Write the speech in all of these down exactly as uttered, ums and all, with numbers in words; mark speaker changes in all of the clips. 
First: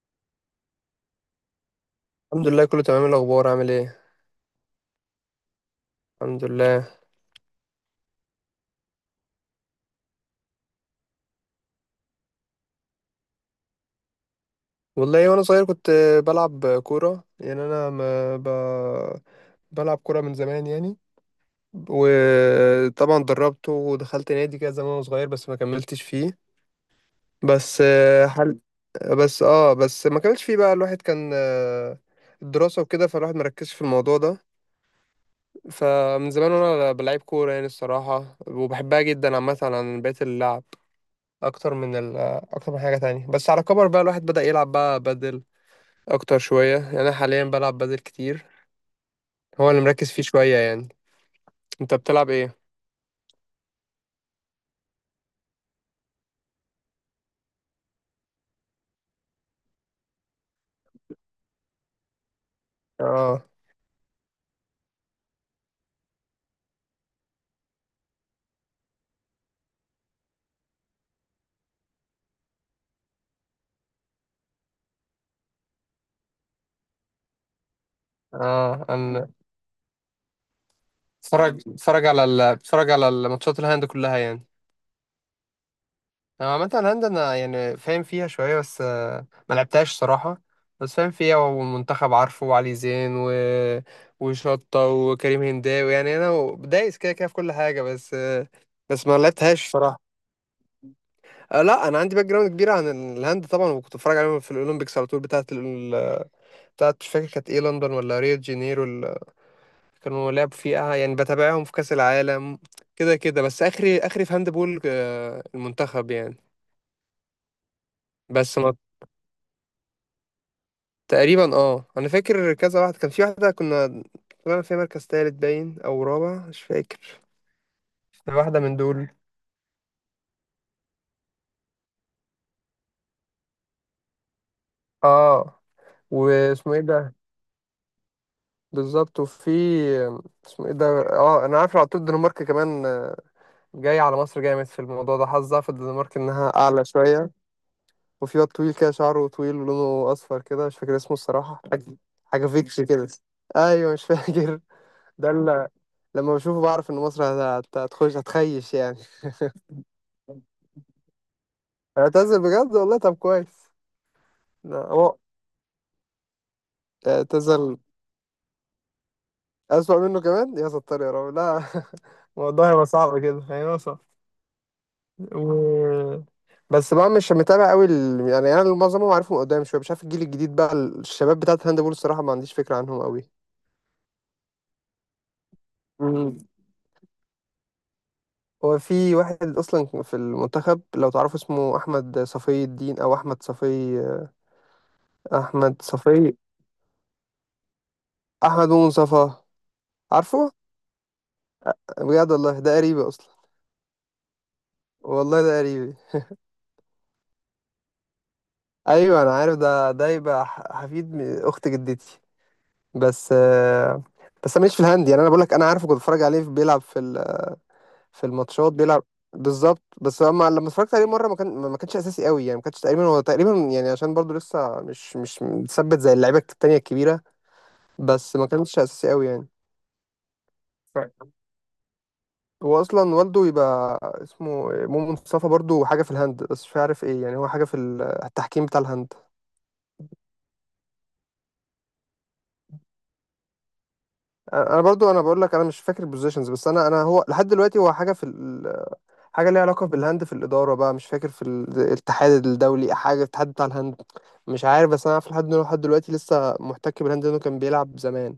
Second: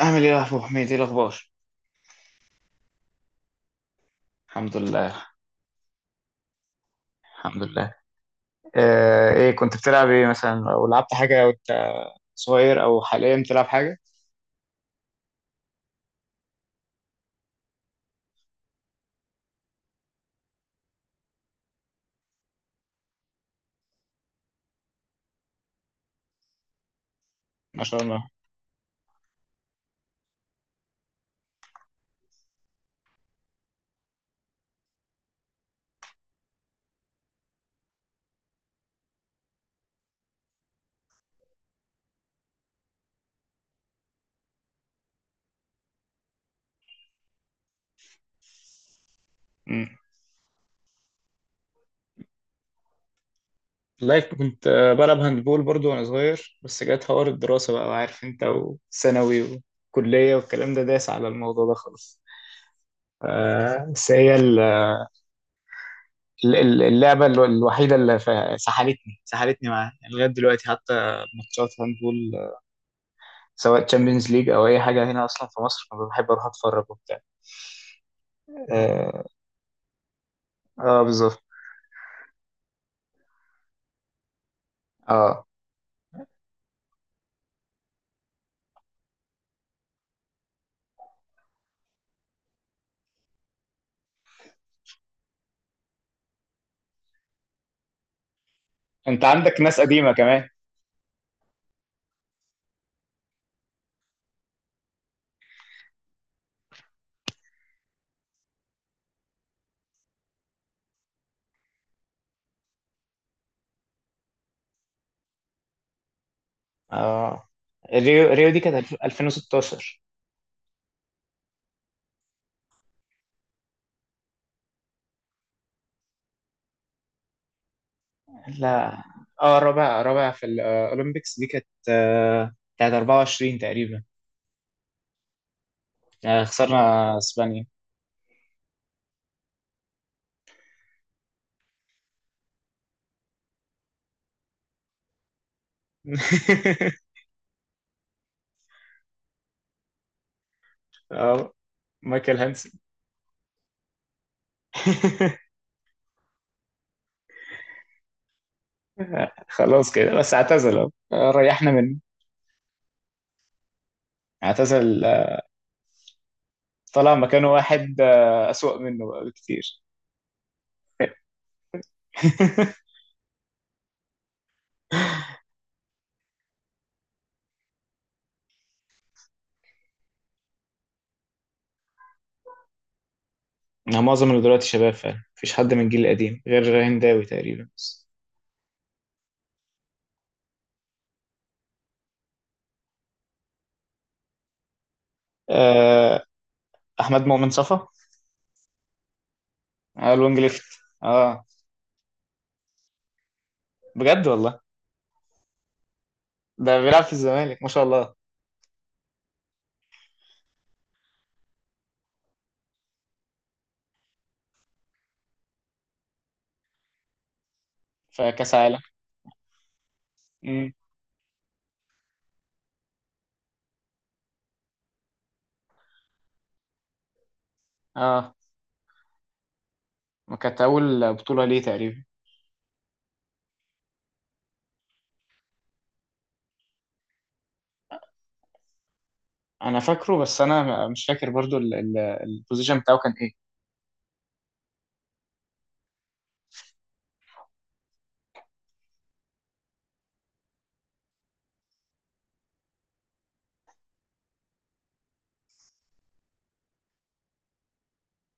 Speaker 1: أعمل إيه يا أبو حميد؟ إيه الأخبار؟
Speaker 2: الحمد لله، كله تمام. إيه الاخبار؟ عامل ايه؟
Speaker 1: الحمد لله.
Speaker 2: الحمد لله.
Speaker 1: الحمد لله. آه إيه كنت بتلعب إيه مثلا أو لعبت حاجة وأنت صغير أو حاليا بتلعب حاجة؟
Speaker 2: والله وانا صغير كنت بلعب كوره. يعني انا ما ب... بلعب كوره من زمان يعني. وطبعا دربت ودخلت نادي كده زمان وانا صغير، بس ما كملتش فيه. بس
Speaker 1: ما شاء
Speaker 2: آه،
Speaker 1: الله.
Speaker 2: حل بس اه بس ما كملتش فيه. بقى الواحد كان، آه، الدراسه وكده، فالواحد مركزش في الموضوع ده. فمن زمان وانا بلعب كوره يعني، الصراحه، وبحبها جدا عامه عن بقيه اللعب، اكتر من ال اكتر من حاجه تانية. بس على كبر بقى الواحد بدأ يلعب بقى بدل اكتر شويه. يعني انا حاليا بلعب بدل كتير، هو اللي
Speaker 1: مم.
Speaker 2: مركز فيه شويه يعني. انت بتلعب ايه؟
Speaker 1: لايك كنت آه، بلعب هاندبول برضو وأنا صغير، بس جت حوار الدراسة بقى، وعارف أنت وثانوي وكلية والكلام ده داس على الموضوع ده خالص.
Speaker 2: اه
Speaker 1: آه بس هي ال- ال- ال- اللعبة ال- الوحيدة اللي ف- سحلتني سحلتني معاها يعني لغاية دلوقتي. حتى ماتشات هاندبول، آه، سواء تشامبيونز ليج او اي حاجه هنا اصلا في مصر بحب اروح اتفرج وبتاع.
Speaker 2: اه
Speaker 1: اه،
Speaker 2: انا
Speaker 1: اه بالظبط.
Speaker 2: بتفرج بتفرج على ال... بتفرج على الماتشات الهاند كلها يعني.
Speaker 1: آه.
Speaker 2: انا عامه الهاند انا يعني فاهم فيها شويه، بس آه، ما لعبتهاش صراحه. بس فاهم فيها، ومنتخب عارفه، وعلي زين و... وشطه، وكريم هنداوي. يعني انا دايس كده كده في كل حاجه، بس آه، بس ما
Speaker 1: انت عندك
Speaker 2: لعبتهاش
Speaker 1: ناس
Speaker 2: صراحه.
Speaker 1: قديمه كمان.
Speaker 2: آه لا، انا عندي باك جراوند كبيره عن الهند طبعا. وكنت بتفرج عليهم في الاولمبيكس على طول، بتاعه ال... بتاعه مش فاكر كانت ايه، لندن ولا ريو دي جانيرو ال... كانوا لعبوا فيها. يعني بتابعهم في كاس العالم كده كده، بس اخري اخري في هاند بول آه، المنتخب يعني.
Speaker 1: اه، ريو ريو
Speaker 2: بس
Speaker 1: دي
Speaker 2: ما
Speaker 1: كانت ألفين وستاشر.
Speaker 2: تقريبا، اه انا فاكر كذا واحد، كان في واحده كنا طلعنا فيها مركز تالت، باين او رابع مش فاكر، واحده من
Speaker 1: لا،
Speaker 2: دول.
Speaker 1: اه، رابع رابع في الاولمبيكس دي كانت، آه، بتاعت أربعة وعشرين تقريبا.
Speaker 2: اه،
Speaker 1: آه،
Speaker 2: واسمه
Speaker 1: خسرنا
Speaker 2: ايه ده؟
Speaker 1: اسبانيا.
Speaker 2: بالظبط. وفي آه، اسمه ايه ده؟ اه، انا عارف على طول، الدنمارك كمان آه، جاي على مصر جامد في الموضوع ده، حظها في الدنمارك انها اعلى شويه. وفي واد طويل كده، شعره طويل ولونه اصفر كده، مش فاكر اسمه
Speaker 1: اه
Speaker 2: الصراحه، حاجه
Speaker 1: مايكل
Speaker 2: حاجه
Speaker 1: هانسن.
Speaker 2: فيكس كده. ايوه، مش فاكر. ده اللي لما بشوفه بعرف ان مصر هت- هتخش هتخيش يعني.
Speaker 1: خلاص كده بس اعتزل اهو، آه، ريحنا منه.
Speaker 2: اعتزل بجد والله؟ طب كويس. لا
Speaker 1: اعتزل،
Speaker 2: هو
Speaker 1: آه، طلع مكانه
Speaker 2: اعتزل،
Speaker 1: واحد آه، اسوأ منه بقى بكتير.
Speaker 2: اسوأ منه كمان؟ يا ستار يا رب، لا. الموضوع هيبقى صعب كده، هيبقى صعب. و... بس بقى مش متابع قوي ال... يعني انا معظمهم عارفهم قدام شويه، مش عارف الجيل الجديد بقى، الشباب بتاعت هاندبول الصراحه ما عنديش فكره عنهم قوي.
Speaker 1: أنا معظم اللي دلوقتي شباب فعلا، مفيش حد من الجيل
Speaker 2: مم.
Speaker 1: القديم غير هنداوي تقريبا بس.
Speaker 2: هو في واحد اصلا في المنتخب لو تعرفوا، اسمه احمد صفي الدين او احمد صفي احمد صفي
Speaker 1: آه، أحمد مؤمن صفا.
Speaker 2: احمد منصفى؟
Speaker 1: آه، الوينج
Speaker 2: عارفه.
Speaker 1: ليفت. اه
Speaker 2: بجد والله؟ ده قريبي اصلا،
Speaker 1: بجد والله،
Speaker 2: والله ده قريبي.
Speaker 1: ده بيلعب في الزمالك ما شاء الله.
Speaker 2: ايوه انا عارف ده ده يبقى ح- حفيد م- اخت جدتي. بس آه، بس انا ماليش في الهاند يعني. انا بقول لك، انا عارفه، كنت بتفرج عليه بيلعب في في
Speaker 1: في كأس
Speaker 2: الماتشات
Speaker 1: عالم.
Speaker 2: بيلعب. بالظبط، بس لما لما
Speaker 1: مم.
Speaker 2: اتفرجت عليه مره، ما كان ما كانش اساسي قوي يعني. ما كانش تقريبا، هو تقريبا يعني عشان برضو لسه مش مش متثبت زي اللعيبه التانيه الكبيره.
Speaker 1: اه،
Speaker 2: بس ما كانش اساسي قوي يعني.
Speaker 1: ما كانت أول بطولة ليه تقريبا.
Speaker 2: هو اصلا والده يبقى اسمه مو مصطفى، برضو حاجه في الهند بس مش عارف ايه يعني، هو حاجه في ال- التحكيم بتاع الهند.
Speaker 1: أنا فاكره، بس أنا مش فاكر برضو ال- ال- البوزيشن بتاعه كان إيه.
Speaker 2: انا برضو، انا بقول لك انا مش فاكر البوزيشنز. بس انا انا هو لحد دلوقتي هو حاجه في حاجة ليها علاقة بالهند، في الإدارة بقى، مش فاكر في ال- الاتحاد الدولي، حاجة الاتحاد بتاع الهند مش عارف. بس أنا عارف لحد إنه لحد دلوقتي لسه محتك بالهند، لأنه كان بيلعب زمان،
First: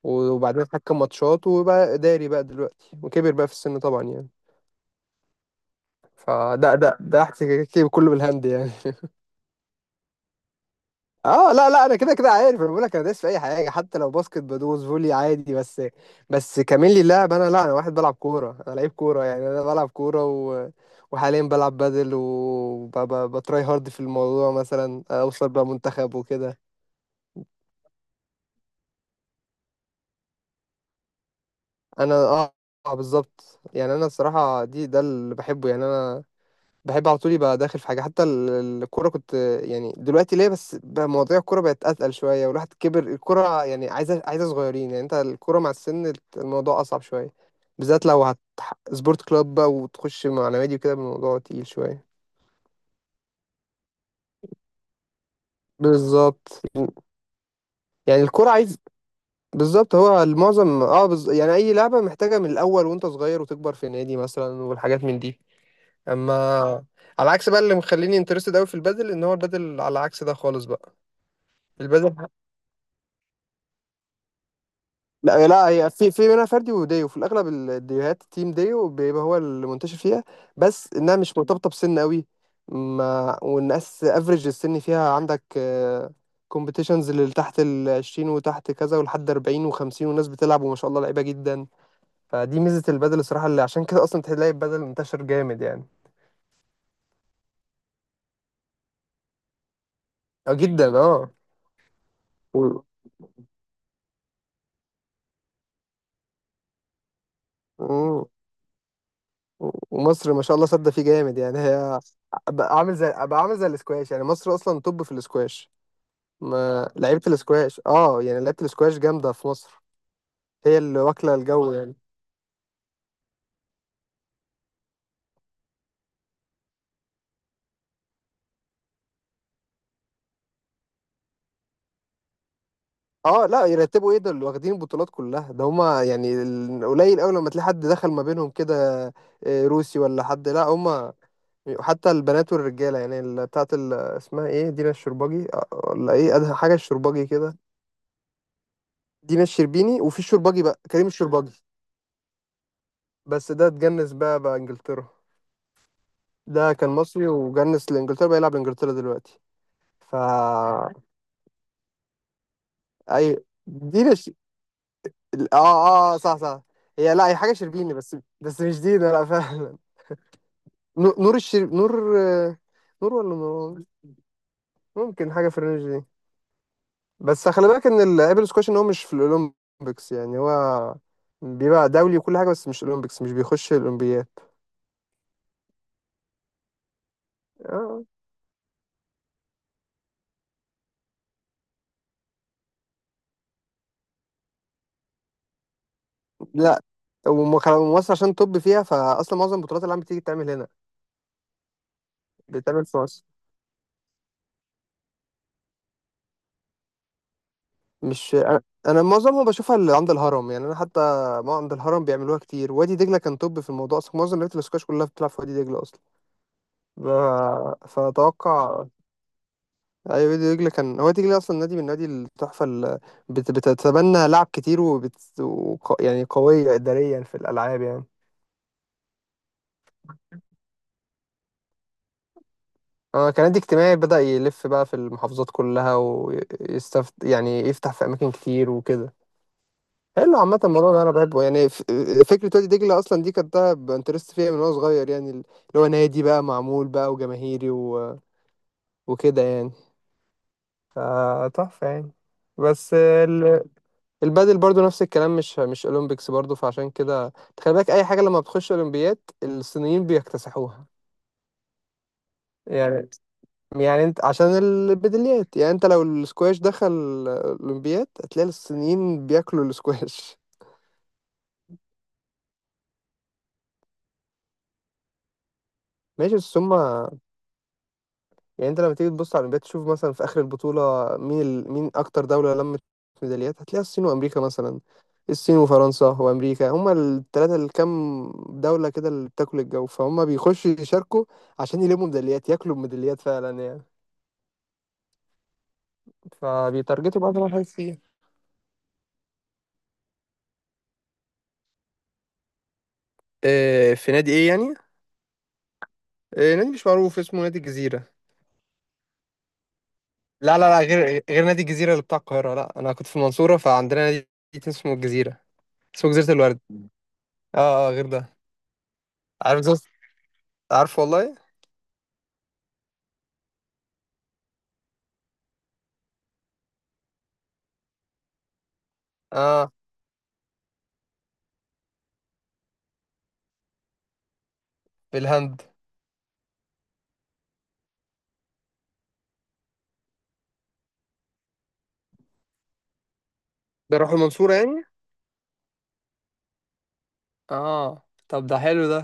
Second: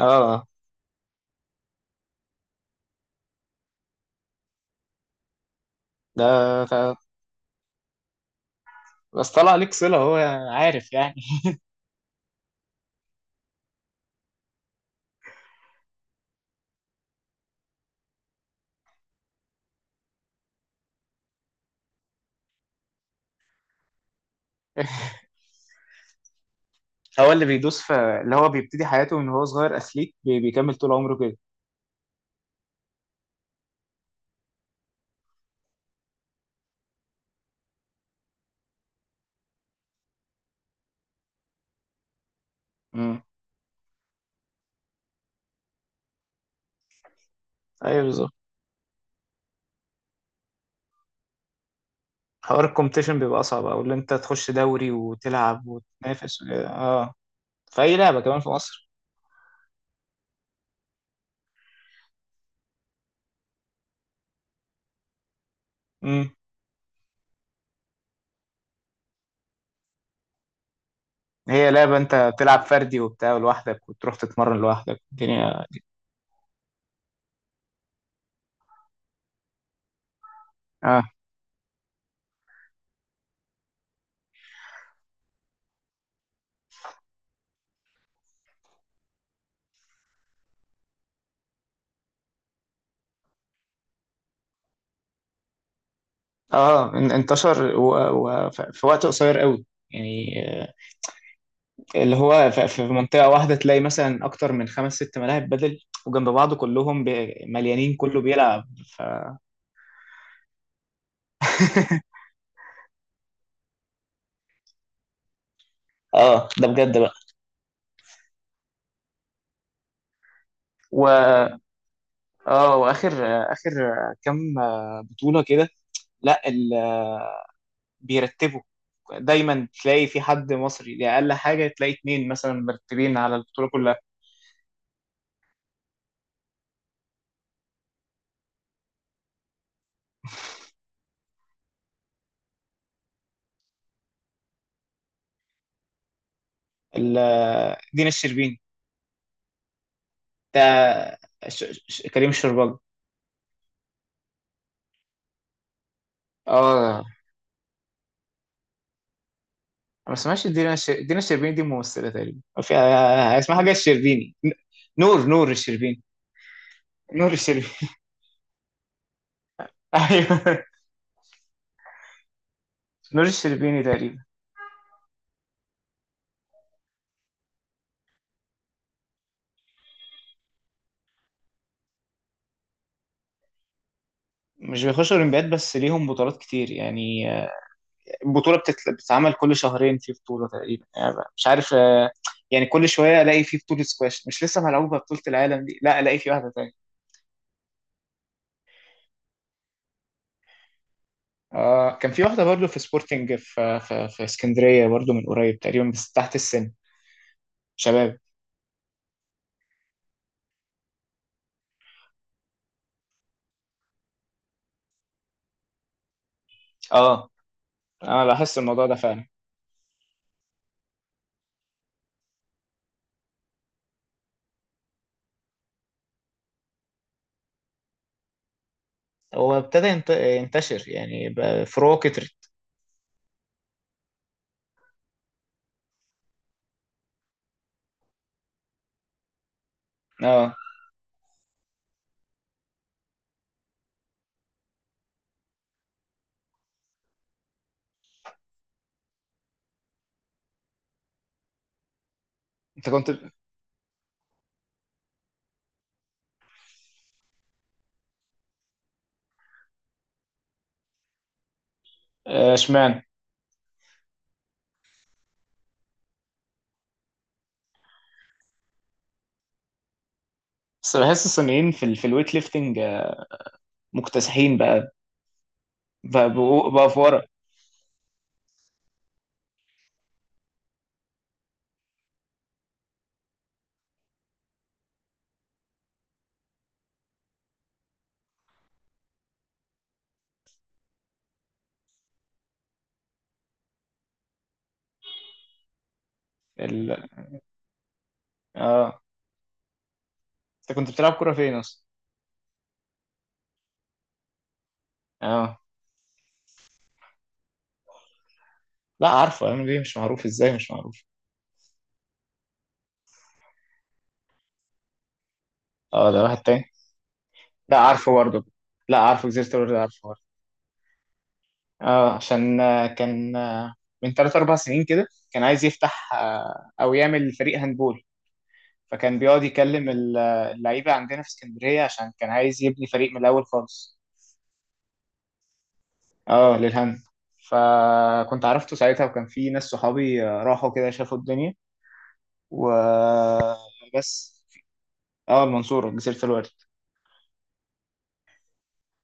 Speaker 1: اه
Speaker 2: وبعدين اتحكم ماتشات وبقى إداري بقى دلوقتي، وكبر بقى في السن طبعا يعني.
Speaker 1: ده
Speaker 2: فده ده
Speaker 1: ده-
Speaker 2: ده احتكاكي كله بالهند يعني.
Speaker 1: بس طلع ليك صلة، هو عارف يعني.
Speaker 2: اه لا لا، انا كده كده عارف. انا بقول لك انا دايس في اي حاجه، حتى لو باسكت بدوس، فولي عادي. بس بس كمان لي اللعب، انا لا، انا واحد بلعب كوره، انا لعيب كوره يعني. انا بلعب كوره و... وحاليا بلعب بادل، وبتراي هارد في الموضوع مثلا اوصل بقى منتخب وكده.
Speaker 1: هو اللي بيدوس في، اللي هو بيبتدي حياته من هو صغير أثليت، بي- بيكمل طول عمره كده.
Speaker 2: انا اه آه، بالظبط. يعني انا الصراحه دي ده اللي بحبه يعني. انا بحب على طول يبقى داخل في حاجه، حتى ال- الكوره كنت. يعني دلوقتي ليه بس بقى مواضيع الكوره بقت اتقل شويه، والواحد كبر.
Speaker 1: امم،
Speaker 2: الكوره يعني عايزه عايزه صغيرين، يعني انت الكوره مع السن الموضوع اصعب شويه.
Speaker 1: ايوه
Speaker 2: بالذات لو
Speaker 1: بالظبط.
Speaker 2: هت سبورت كلاب بقى وتخش مع نوادي وكده، الموضوع تقيل شويه.
Speaker 1: حوار الكومبيتيشن بيبقى أصعب، أو اللي أنت تخش دوري وتلعب وتنافس و-
Speaker 2: بالظبط
Speaker 1: اه، في أي لعبة
Speaker 2: يعني.
Speaker 1: كمان في
Speaker 2: الكوره عايز،
Speaker 1: مصر.
Speaker 2: بالظبط. هو المعظم، اه بز... يعني اي لعبه محتاجه من الاول وانت صغير، وتكبر في نادي مثلا، والحاجات من دي. اما
Speaker 1: امم.
Speaker 2: على عكس بقى، اللي مخليني انترستد قوي في البادل، ان هو البادل على عكس ده خالص بقى.
Speaker 1: هي لعبة أنت
Speaker 2: البادل،
Speaker 1: بتلعب فردي وبتاع لوحدك، وتروح تتمرن لوحدك
Speaker 2: لا
Speaker 1: الدنيا.
Speaker 2: لا، هي في في منها فردي وديو، في الاغلب الديوهات تيم ديو بيبقى هو اللي منتشر فيها. بس
Speaker 1: اه،
Speaker 2: انها مش مرتبطه بسن قوي. ما والناس افريج السن فيها، عندك كومبيتيشنز اللي تحت ال عشرين، وتحت كذا ولحد أربعين و50، والناس بتلعب وما شاء الله لعيبه جدا. فدي ميزه البادل الصراحه، اللي عشان كده اصلا تلاقي البادل انتشر جامد يعني.
Speaker 1: اه ان- انتشر و... و... ف- في وقت قصير قوي يعني،
Speaker 2: اه
Speaker 1: آه،
Speaker 2: جدا، اه.
Speaker 1: اللي هو ف- في
Speaker 2: و...
Speaker 1: منطقة واحدة تلاقي مثلا أكتر من خمس ست ملاعب بدل، وجنب بعض كلهم ب- مليانين، كله
Speaker 2: مم.
Speaker 1: بيلعب ف...
Speaker 2: ومصر ما شاء الله صد فيه جامد يعني. هي آه، بقى عامل زي بقى عامل زي الاسكواش يعني. مصر اصلا توب في الاسكواش.
Speaker 1: اه ده
Speaker 2: ما
Speaker 1: بجد بقى.
Speaker 2: لعيبة الاسكواش، اه يعني لعيبة الاسكواش جامدة في مصر، هي اللي واكلة
Speaker 1: و
Speaker 2: الجو يعني.
Speaker 1: اه، واخر اخر كام بطولة كده. لا ال- بيرتبوا. دايما تلاقي في حد مصري، دي اقل حاجه تلاقي اتنين مثلا مرتبين على
Speaker 2: اه لا،
Speaker 1: البطوله كلها.
Speaker 2: يرتبوا ايه؟ دول واخدين البطولات كلها، ده هما يعني ال- قليل قوي لما تلاقي حد دخل ما بينهم كده، آه، روسي ولا حد. لا هما، حتى البنات والرجالة يعني ال- بتاعت ال- اسمها ايه، دينا الشرباجي آه، ولا ايه، أدهى حاجة
Speaker 1: ال-
Speaker 2: الشرباجي كده.
Speaker 1: دينا الشربيني.
Speaker 2: دينا الشربيني؟ وفي
Speaker 1: ده
Speaker 2: الشرباجي بقى، كريم الشرباجي.
Speaker 1: ش- ش- كريم الشربال.
Speaker 2: بس ده اتجنس بقى بقى انجلترا. ده
Speaker 1: اه
Speaker 2: كان
Speaker 1: انا
Speaker 2: مصري وجنس لانجلترا، بقى يلعب لانجلترا دلوقتي.
Speaker 1: ما
Speaker 2: ف
Speaker 1: اسمهاش دينا الش- دينا الشربيني، دي ممثله تقريبا. في،
Speaker 2: اي
Speaker 1: آه، اسمها حاجه
Speaker 2: دي
Speaker 1: الشربيني، ن- نور نور
Speaker 2: ال- اه
Speaker 1: الشربيني.
Speaker 2: اه آه، صح صح. هي لا،
Speaker 1: نور
Speaker 2: هي حاجة
Speaker 1: الشربيني.
Speaker 2: شربيني، بس بس مش دي، ده لا. فعلا.
Speaker 1: ايوه
Speaker 2: نو- نور الشرب، نور، آه، نور
Speaker 1: نور
Speaker 2: ولا نور؟
Speaker 1: الشربيني تقريبا.
Speaker 2: ممكن حاجة في الرينج دي. بس خلي بالك ان الابل سكواش، ان هو مش في الاولمبيكس يعني، هو بيبقى دولي وكل حاجة، بس مش الاولمبيكس، مش بيخش الاولمبياد.
Speaker 1: مش بيخشوا اولمبياد، بس ليهم بطولات كتير يعني.
Speaker 2: آه.
Speaker 1: البطولة بتت- بتتعمل كل شهرين في بطولة تقريبا يعني، مش عارف، آه، يعني كل شوية ألاقي في بطولة سكواش. مش لسه ملعوبة بطولة العالم دي، لا ألاقي في واحدة تانية.
Speaker 2: لا وم- ومصر عشان طب فيها، فاصلا معظم البطولات اللي عم بتيجي بتتعمل هنا،
Speaker 1: آه كان في واحدة برضو
Speaker 2: بتتعمل
Speaker 1: في
Speaker 2: في مصر.
Speaker 1: سبورتنج، في، آه، في, في اسكندرية برضو من قريب تقريبا، بس تحت السن شباب.
Speaker 2: مش انا، أنا معظمها بشوفها اللي عند الهرم يعني. انا حتى ما عند الهرم بيعملوها كتير، وادي دجله كان توب في الموضوع اصلا، معظم لعيبه الاسكواش كلها بتلعب في وادي دجله اصلا.
Speaker 1: اه
Speaker 2: ف-
Speaker 1: أنا لاحظت الموضوع
Speaker 2: فاتوقع،
Speaker 1: ده فعلا.
Speaker 2: اي وادي دجله كان هو وادي دجله اصلا نادي من نادي التحفه، اللي بت... بتتبنى لعب كتير، وبت... وق... يعني قويه اداريا في الالعاب يعني.
Speaker 1: هو ابتدى ينت- ينتشر يعني، بقى فروعه كترت.
Speaker 2: آه، كان نادي اجتماعي، بدأ يلف بقى في المحافظات كلها ويستفت، يعني يفتح في أماكن كتير وكده. حلو
Speaker 1: اه
Speaker 2: عامة الموضوع ده أنا بحبه يعني. ف- فكرة وادي دجلة أصلا دي كنت بانترست فيها من وأنا صغير يعني، اللي هو نادي بقى معمول بقى وجماهيري و... وكده يعني، فتحفة يعني.
Speaker 1: انت
Speaker 2: بس
Speaker 1: كنت،
Speaker 2: ال... البادل برضو نفس الكلام، مش مش أولمبيكس برضو، فعشان كده تخلي بالك أي حاجة لما بتخش أولمبياد الصينيين بيكتسحوها
Speaker 1: آه، اشمعنى.
Speaker 2: يعني يعني أنت عشان البدليات يعني، أنت لو السكواش دخل أولمبياد هتلاقي الصينيين بياكلوا السكواش.
Speaker 1: بس بحس الصينيين في ال... في الويت ليفتنج، آه، مكتسحين بقى. بقى,
Speaker 2: ماشي، بس
Speaker 1: بقوا- بقى في
Speaker 2: هما
Speaker 1: ورا
Speaker 2: يعني، انت لما تيجي تبص على الاولمبياد، تشوف مثلا في اخر البطوله، مين ال... مين اكتر دوله لمت ميداليات، هتلاقيها الصين وامريكا مثلا، الصين وفرنسا وامريكا، هما الثلاثه اللي كام دوله كده اللي بتاكل الجو. فهم بيخشوا يشاركوا عشان يلموا ميداليات، ياكلوا ميداليات فعلا يعني،
Speaker 1: ال...
Speaker 2: فبيتارجتوا بعض الحاجات فيها.
Speaker 1: اه. انت كنت بتلعب كرة فين اصلا؟
Speaker 2: اه، في نادي ايه يعني؟
Speaker 1: اه
Speaker 2: اه نادي مش معروف اسمه، نادي الجزيره.
Speaker 1: لا عارفه ام بي، مش معروف ازاي
Speaker 2: لا لا
Speaker 1: مش
Speaker 2: لا،
Speaker 1: معروف.
Speaker 2: غير غير نادي الجزيره اللي بتاع القاهره، لا انا كنت في المنصوره، فعندنا نادي اسمه الجزيره،
Speaker 1: اه
Speaker 2: اسمه
Speaker 1: ده
Speaker 2: جزيره
Speaker 1: واحد
Speaker 2: الورد.
Speaker 1: تاني. لا
Speaker 2: اه اه، غير
Speaker 1: عارفه
Speaker 2: ده.
Speaker 1: برضه. لا عارفه، جزيرة
Speaker 2: عارف
Speaker 1: القرد
Speaker 2: جزيره،
Speaker 1: عارفه برضه.
Speaker 2: عارف والله.
Speaker 1: اه عشان، آه، كان آه، من ثلاث اربع سنين كده كان عايز يفتح، آه، او يعمل فريق هاندبول. فكان بيقعد
Speaker 2: اه،
Speaker 1: يكلم ال- آه، اللعيبه عندنا في اسكندريه، عشان كان عايز يبني فريق من الاول خالص.
Speaker 2: في الهند.
Speaker 1: اه للهاند. فكنت عرفته ساعتها، وكان في ناس صحابي، آه، راحوا كده شافوا الدنيا
Speaker 2: بيروحوا
Speaker 1: وبس.
Speaker 2: المنصورة يعني.
Speaker 1: اه المنصورة جزيرة
Speaker 2: اه طب ده حلو ده.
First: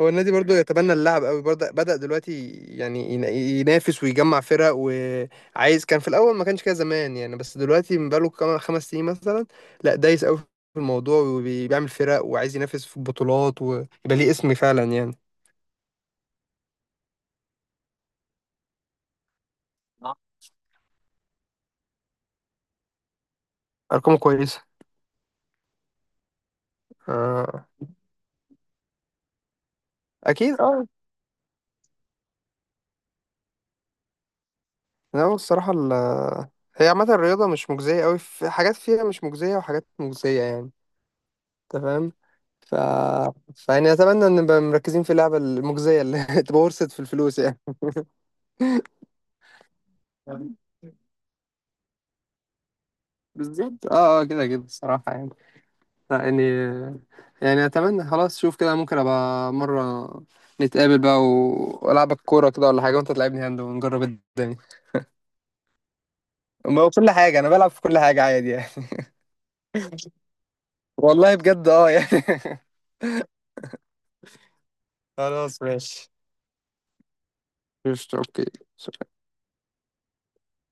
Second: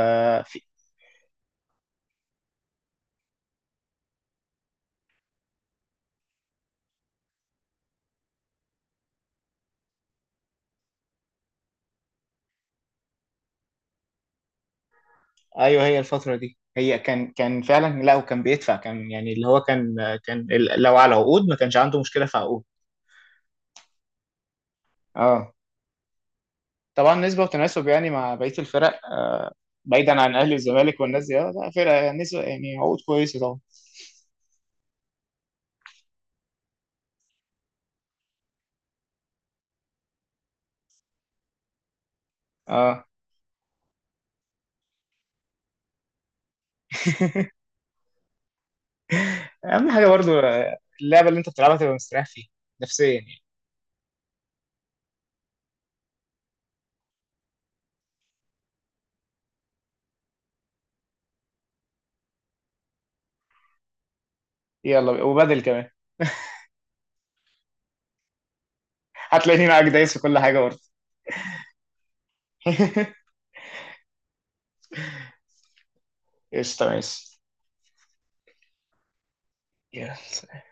Speaker 2: هو النادي برضو يتبنى اللعب قوي برضه، بدأ دلوقتي يعني ين- ينافس ويجمع فرق، وعايز. كان في الأول ما كانش كده زمان يعني، بس دلوقتي من بقاله كام- خمس سنين مثلا لا، دايس قوي في الموضوع وبيعمل فرق، وعايز ينافس في بطولات ويبقى ليه اسم فعلا يعني.
Speaker 1: ايوه هي الفتره دي، هي كان كان فعلا، لا وكان بيدفع، كان يعني اللي هو كان
Speaker 2: آه.
Speaker 1: كان ال- لو على عقود ما كانش عنده مشكله في عقود.
Speaker 2: أرقامه كويسة؟
Speaker 1: اه طبعا نسبه
Speaker 2: آه.
Speaker 1: وتناسب يعني مع بقيه الفرق، آه، بعيدا عن الاهلي
Speaker 2: أكيد أه.
Speaker 1: والزمالك والناس دي. آه، لا فرق نسبه يعني، عقود كويسه طبعا.
Speaker 2: لا هو الصراحة ال هي عامة الرياضة مش مجزية قوي، في حاجات فيها مش مجزية وحاجات مجزية يعني. تمام. ف...
Speaker 1: اه
Speaker 2: فيعني اتمنى ان نبقى مركزين في اللعبه المجزيه اللي تبقى ورثت في الفلوس يعني.
Speaker 1: اهم حاجه برضو، آه، اللعبه اللي انت بتلعبها تبقى مستريح فيها نفسيا يعني.
Speaker 2: بالظبط، اه اه كده كده الصراحه يعني. لا، يعني يعني اتمنى خلاص. شوف كده، ممكن ابقى مره نتقابل بقى و- والعبك كوره كده ولا حاجه، وانت تلعبني هاند ونجرب الدنيا.
Speaker 1: يلا بقى، وبدل كمان.
Speaker 2: ما هو كل حاجه انا بلعب في كل حاجه عادي يعني.
Speaker 1: هتلاقيني معاك دايس في كل حاجه برضه.
Speaker 2: والله بجد، اه يعني. خلاص ماشي.
Speaker 1: قشطه ماشي.
Speaker 2: قشطة، اوكي. سلام.
Speaker 1: يلا.